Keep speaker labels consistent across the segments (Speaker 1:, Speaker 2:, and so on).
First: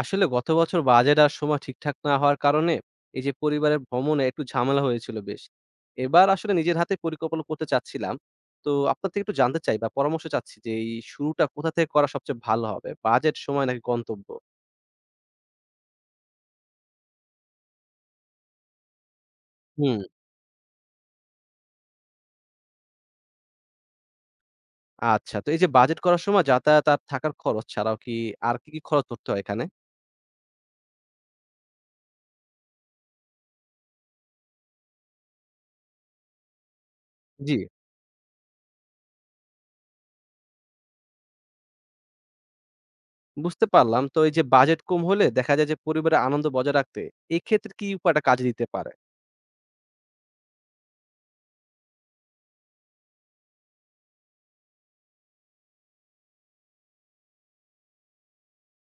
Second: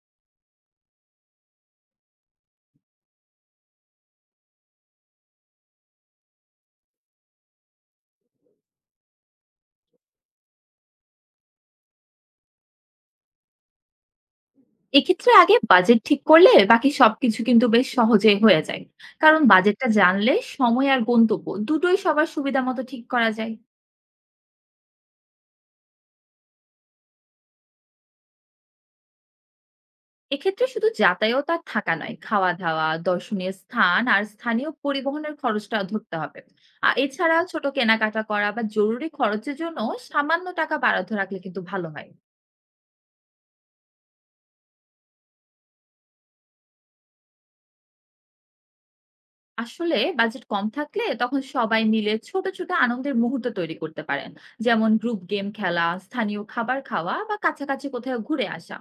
Speaker 1: আসলে গত বছর বাজেট আর সময় ঠিকঠাক না হওয়ার কারণে এই যে পরিবারের ভ্রমণে একটু ঝামেলা হয়েছিল বেশ। এবার আসলে নিজের হাতে পরিকল্পনা করতে চাচ্ছিলাম। তো আপনার থেকে একটু জানতে চাই বা পরামর্শ চাচ্ছি যে এই শুরুটা কোথা থেকে করা সবচেয়ে ভালো হবে? বাজেট, সময় নাকি গন্তব্য?
Speaker 2: এক্ষেত্রে আগে বাজেট ঠিক করলে বাকি সবকিছু কিন্তু বেশ সহজেই হয়ে যায়। কারণ বাজেটটা
Speaker 1: হুম।
Speaker 2: জানলে সময় আর গন্তব্য দুটোই সবার সুবিধা মতো ঠিক করা যায়।
Speaker 1: আচ্ছা। তো এই যে বাজেট করার সময় যাতায়াত আর থাকার খরচ ছাড়াও কি আর কি, কি খরচ ধরতে হয় এখানে?
Speaker 2: এক্ষেত্রে শুধু যাতায়াত আর থাকা নয়, খাওয়া-দাওয়া, দর্শনীয় স্থান আর স্থানীয় পরিবহনের খরচটা ধরতে হবে। এছাড়া
Speaker 1: জি।
Speaker 2: ছোট কেনাকাটা করা বা জরুরি খরচের জন্য সামান্য টাকা বরাদ্দ রাখলে কিন্তু ভালো হয়।
Speaker 1: বুঝতে পারলাম। তো এই যে বাজেট কম হলে দেখা যায় যে পরিবারের আনন্দ বজায় রাখতে এক্ষেত্রে কি উপায়টা কাজে দিতে পারে?
Speaker 2: আসলে বাজেট কম থাকলে তখন সবাই মিলে ছোট ছোট আনন্দের মুহূর্ত তৈরি করতে পারেন, যেমন গ্রুপ গেম খেলা, স্থানীয় খাবার খাওয়া বা কাছাকাছি কোথাও ঘুরে আসা।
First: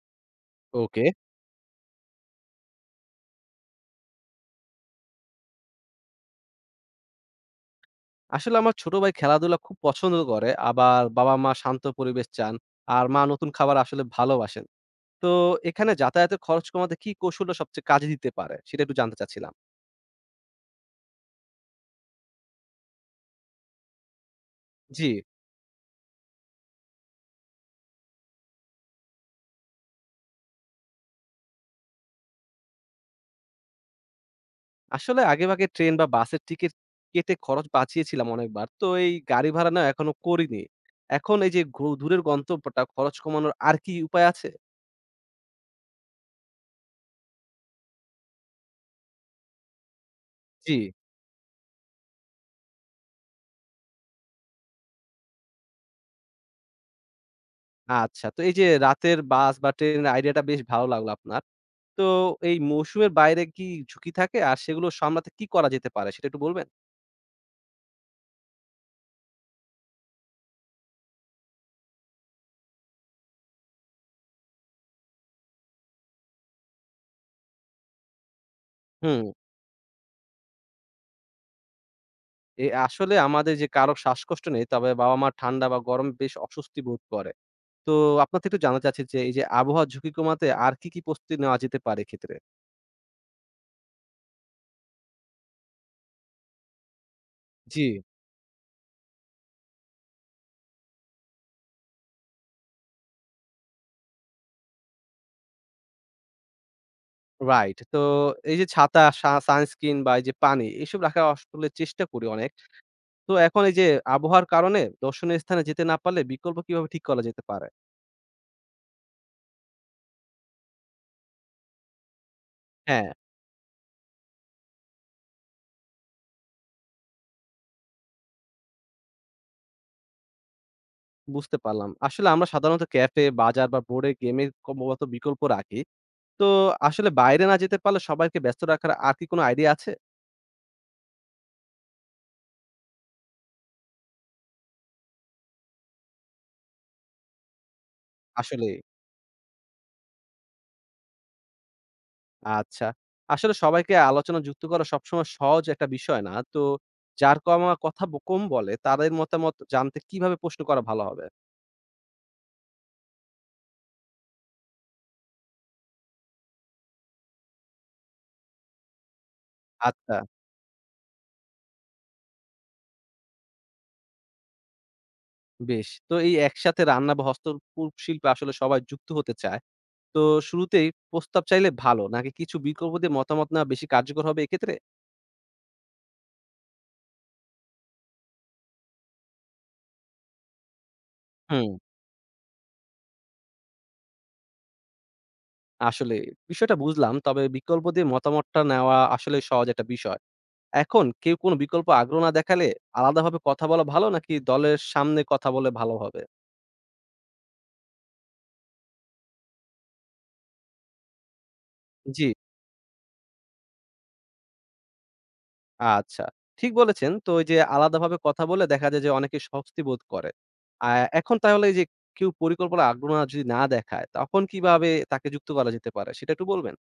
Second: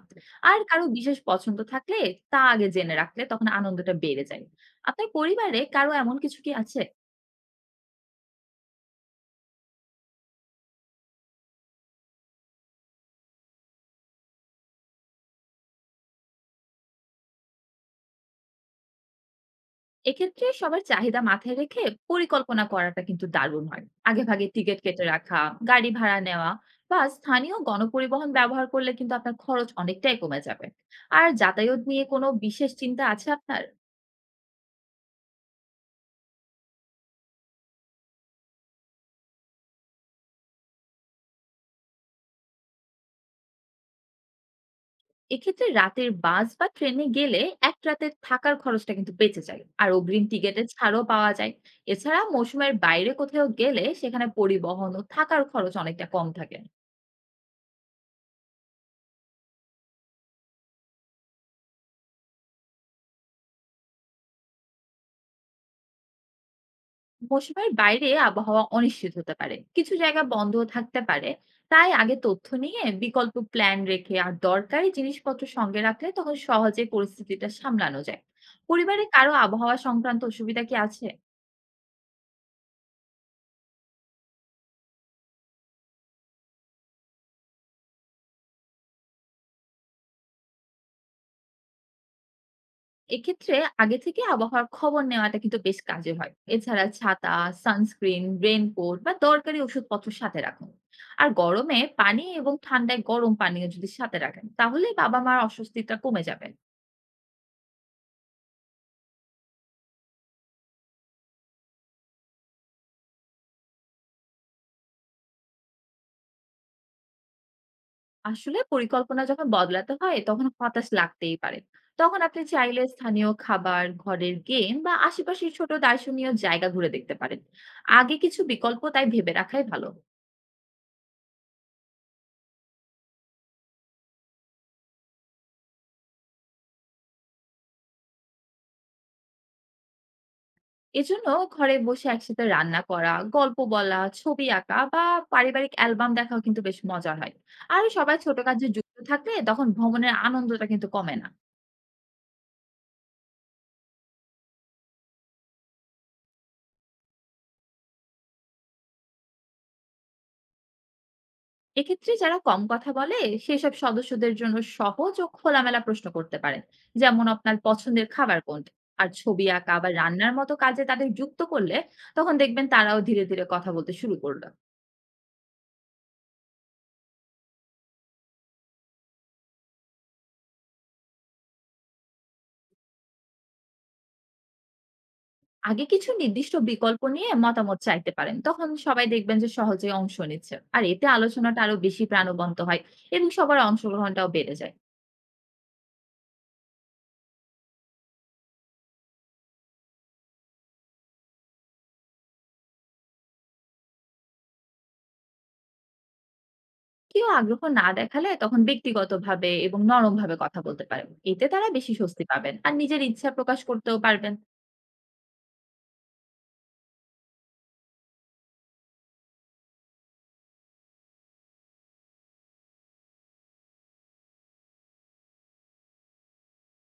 Speaker 2: আর কারো
Speaker 1: ওকে।
Speaker 2: বিশেষ পছন্দ থাকলে তা আগে জেনে রাখলে তখন আনন্দটা বেড়ে যায়। আপনার পরিবারে কারো এমন কিছু কি আছে?
Speaker 1: আসলে আমার ছোট ভাই খেলাধুলা খুব পছন্দ করে, আবার বাবা-মা শান্ত পরিবেশ চান, আর মা নতুন খাবার আসলে ভালোবাসেন। তো এখানে যাতায়াতের খরচ কমাতে কি কৌশলটা সবচেয়ে কাজে দিতে পারে? সেটা একটু জানতে চাচ্ছিলাম।
Speaker 2: এক্ষেত্রে সবার চাহিদা মাথায় রেখে পরিকল্পনা করাটা কিন্তু দারুণ হয়। আগেভাগে টিকিট
Speaker 1: জি,
Speaker 2: কেটে রাখা, গাড়ি ভাড়া নেওয়া বা স্থানীয় গণপরিবহন ব্যবহার করলে কিন্তু আপনার খরচ অনেকটাই কমে যাবে। আর যাতায়াত নিয়ে কোনো বিশেষ চিন্তা আছে আপনার?
Speaker 1: আসলে আগেভাগে ট্রেন বা বাসের টিকিট কেটে খরচ বাঁচিয়েছিলাম অনেকবার। তো এই গাড়ি ভাড়া না এখনো করিনি। এখন এই যে দূরের গন্তব্যটা খরচ কমানোর আর কি উপায় আছে?
Speaker 2: এক্ষেত্রে রাতের বাস বা ট্রেনে গেলে এক রাতে থাকার খরচটা কিন্তু বেঁচে যায় আর অগ্রিম টিকিটের
Speaker 1: জি,
Speaker 2: ছাড়ও পাওয়া যায়। এছাড়া মৌসুমের বাইরে কোথাও গেলে সেখানে পরিবহন ও থাকার খরচ অনেকটা কম থাকে।
Speaker 1: আচ্ছা। তো এই যে রাতের বাস বা ট্রেনের আইডিয়াটা বেশ ভালো লাগলো আপনার। তো এই মৌসুমের বাইরে কি ঝুঁকি থাকে? আর সেগুলো সামলাতে কি করা যেতে পারে সেটা একটু বলবেন?
Speaker 2: মৌসুমের বাইরে আবহাওয়া অনিশ্চিত হতে পারে, কিছু জায়গা বন্ধ থাকতে পারে, তাই আগে তথ্য নিয়ে বিকল্প প্ল্যান রেখে আর দরকারি জিনিসপত্র সঙ্গে রাখলে তখন সহজে পরিস্থিতিটা সামলানো যায়। পরিবারে
Speaker 1: হুম।
Speaker 2: কারো আবহাওয়া সংক্রান্ত অসুবিধা কি আছে?
Speaker 1: আসলে আমাদের যে কারো শ্বাসকষ্ট নেই, তবে বাবা-মা ঠান্ডা বা গরমে বেশ অস্বস্তি বোধ করে। তো আপনার থেকে একটু জানতে চাচ্ছি যে এই যে আবহাওয়ার ঝুঁকি কমাতে আর কি, কি প্রস্তুতি নেওয়া যেতে পারে এক্ষেত্রে?
Speaker 2: এক্ষেত্রে আগে থেকে আবহাওয়ার খবর নেওয়াটা কিন্তু বেশ কাজে হয়। এছাড়া ছাতা,
Speaker 1: জি।
Speaker 2: সানস্ক্রিন, রেইনকোট বা দরকারি ওষুধপত্র সাথে রাখুন। আর গরমে পানি এবং ঠান্ডায় গরম পানীয় যদি সাথে রাখেন তাহলে বাবা মার অস্বস্তিটা কমে যাবে।
Speaker 1: রাইট। তো এই যে ছাতা, সানস্ক্রিন বা এই যে পানি এসব রাখার আসলে চেষ্টা করি অনেক। তো এখন এই যে আবহাওয়ার কারণে দর্শনীয় স্থানে যেতে না পারলে বিকল্প কিভাবে ঠিক করা যেতে পারে?
Speaker 2: আসলে পরিকল্পনা যখন বদলাতে হয় তখন হতাশ লাগতেই পারে। তখন আপনি চাইলে
Speaker 1: হ্যাঁ।
Speaker 2: স্থানীয় খাবার, ঘরের গেম বা আশেপাশের ছোট দর্শনীয় জায়গা ঘুরে দেখতে পারেন। আগে কিছু বিকল্প তাই ভেবে রাখাই ভালো।
Speaker 1: বুঝতে পারলাম। আসলে আমরা সাধারণত ক্যাফে, বাজার বা বোর্ডে গেমের কমবত বিকল্প রাখি। তো আসলে বাইরে না যেতে পারলে সবাইকে ব্যস্ত রাখার আর কি কোনো আইডিয়া আছে?
Speaker 2: এজন্য ঘরে বসে একসাথে রান্না করা, গল্প বলা, ছবি আঁকা বা পারিবারিক অ্যালবাম দেখাও কিন্তু বেশ মজার হয়। আর সবাই ছোট কাজে
Speaker 1: আসলে
Speaker 2: যুক্ত থাকলে তখন ভ্রমণের আনন্দটা কিন্তু কমে না।
Speaker 1: আচ্ছা। আসলে সবাইকে আলোচনা যুক্ত করা সবসময় সহজ একটা বিষয় না। তো যার কমা কথা কম বলে তাদের মতামত জানতে কিভাবে প্রশ্ন করা ভালো হবে?
Speaker 2: এক্ষেত্রে যারা কম কথা বলে সেসব সদস্যদের জন্য সহজ ও খোলামেলা প্রশ্ন করতে পারেন, যেমন আপনার পছন্দের খাবার কোনটা। আর ছবি আঁকা বা
Speaker 1: আচ্ছা,
Speaker 2: রান্নার মতো কাজে তাদের যুক্ত করলে তখন দেখবেন তারাও ধীরে ধীরে কথা বলতে শুরু করলো।
Speaker 1: বেশ। তো এই একসাথে রান্না বা হস্তপূর শিল্পে আসলে সবাই যুক্ত হতে চায়। তো শুরুতেই প্রস্তাব চাইলে ভালো নাকি কিছু বিকল্প দিয়ে মতামত নেওয়া বেশি কার্যকর হবে এক্ষেত্রে?
Speaker 2: আগে কিছু নির্দিষ্ট বিকল্প নিয়ে মতামত চাইতে পারেন, তখন সবাই দেখবেন যে সহজে অংশ নিচ্ছে আর এতে আলোচনাটা
Speaker 1: হুম।
Speaker 2: আরো বেশি প্রাণবন্ত হয় এবং সবার অংশগ্রহণটাও বেড়ে যায়।
Speaker 1: আসলে বিষয়টা বুঝলাম। তবে বিকল্প দিয়ে মতামতটা নেওয়া আসলে সহজ একটা বিষয়। এখন কেউ কোনো বিকল্প আগ্রহ না দেখালে আলাদাভাবে কথা বলা ভালো নাকি দলের সামনে কথা বলে ভালো হবে?
Speaker 2: কেউ আগ্রহ না দেখালে তখন ব্যক্তিগতভাবে এবং নরমভাবে কথা বলতে পারেন। এতে তারা বেশি
Speaker 1: জি,
Speaker 2: স্বস্তি পাবেন আর নিজের ইচ্ছা প্রকাশ করতেও পারবেন।
Speaker 1: আচ্ছা। ঠিক বলেছেন। তো ওই যে আলাদাভাবে কথা বলে দেখা যায় যে অনেকে স্বস্তি বোধ করে। আ এখন তাহলে এই যে কেউ পরিকল্পনা আগ্রহ যদি না দেখায় তখন কিভাবে তাকে যুক্ত করা যেতে পারে সেটা একটু বলবেন?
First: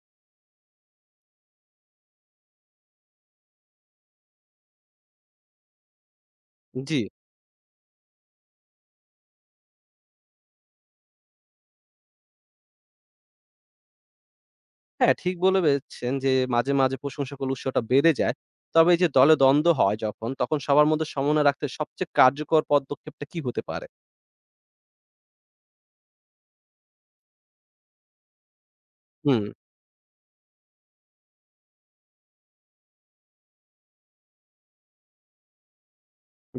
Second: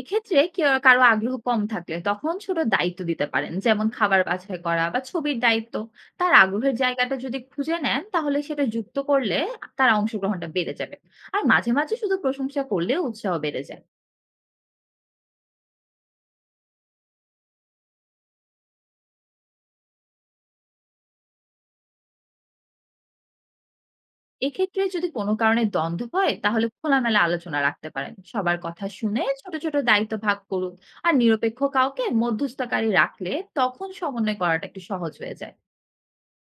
Speaker 2: এক্ষেত্রে কেউ কারো আগ্রহ কম থাকলে তখন ছোট দায়িত্ব দিতে পারেন, যেমন খাবার বাছাই করা বা ছবির দায়িত্ব। তার আগ্রহের
Speaker 1: জি।
Speaker 2: জায়গাটা যদি খুঁজে নেন তাহলে সেটা যুক্ত করলে তার অংশগ্রহণটা বেড়ে যাবে। আর মাঝে মাঝে শুধু প্রশংসা করলে উৎসাহ বেড়ে যায়।
Speaker 1: হ্যাঁ, ঠিক বলেছেন যে মাঝে, মাঝে প্রশংসকল উৎসটা বেড়ে যায়। তবে এই যে দলে দ্বন্দ্ব হয় যখন, তখন সবার মধ্যে সমন্বয় রাখতে সবচেয়ে কার্যকর পদক্ষেপটা কি হতে পারে?
Speaker 2: এক্ষেত্রে যদি কোনো কারণে দ্বন্দ্ব হয় তাহলে খোলামেলা আলোচনা রাখতে পারেন, সবার কথা শুনে
Speaker 1: হুম,
Speaker 2: ছোট ছোট দায়িত্ব ভাগ করুন। আর নিরপেক্ষ কাউকে মধ্যস্থতাকারী রাখলে তখন সমন্বয় করাটা একটু সহজ হয়ে যায়।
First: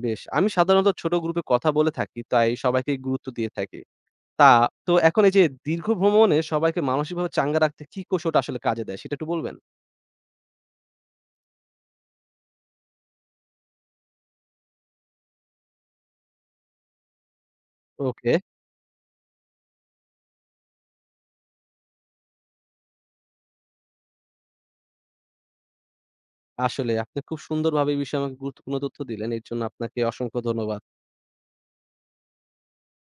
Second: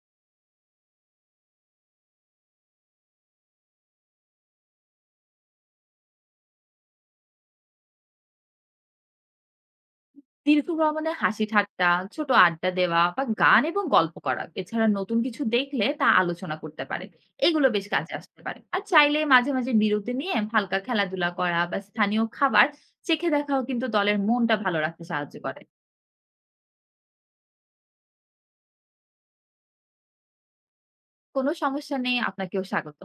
Speaker 1: বেশ। আমি সাধারণত ছোট গ্রুপে কথা বলে থাকি, তাই সবাইকেই গুরুত্ব দিয়ে থাকি। তা তো এখন এই যে দীর্ঘ ভ্রমণে সবাইকে মানসিকভাবে চাঙ্গা রাখতে কি কৌশলটা আসলে কাজে দেয় সেটা একটু বলবেন?
Speaker 2: দীর্ঘ ভ্রমণে হাসি ঠাট্টা, ছোট আড্ডা দেওয়া বা গান এবং গল্প করা। এছাড়া নতুন কিছু দেখলে তা আলোচনা করতে পারে। এগুলো বেশ কাজে
Speaker 1: ওকে।
Speaker 2: আসতে পারে। আর চাইলে মাঝে মাঝে বিরতি নিয়ে হালকা খেলাধুলা করা বা স্থানীয় খাবার চেখে দেখাও কিন্তু দলের মনটা ভালো রাখতে সাহায্য করে।
Speaker 1: আসলে আপনি খুব সুন্দরভাবে এই বিষয়ে আমাকে গুরুত্বপূর্ণ তথ্য দিলেন। এর জন্য আপনাকে অসংখ্য ধন্যবাদ।
Speaker 2: কোনো সমস্যা নেই, আপনাকেও স্বাগত।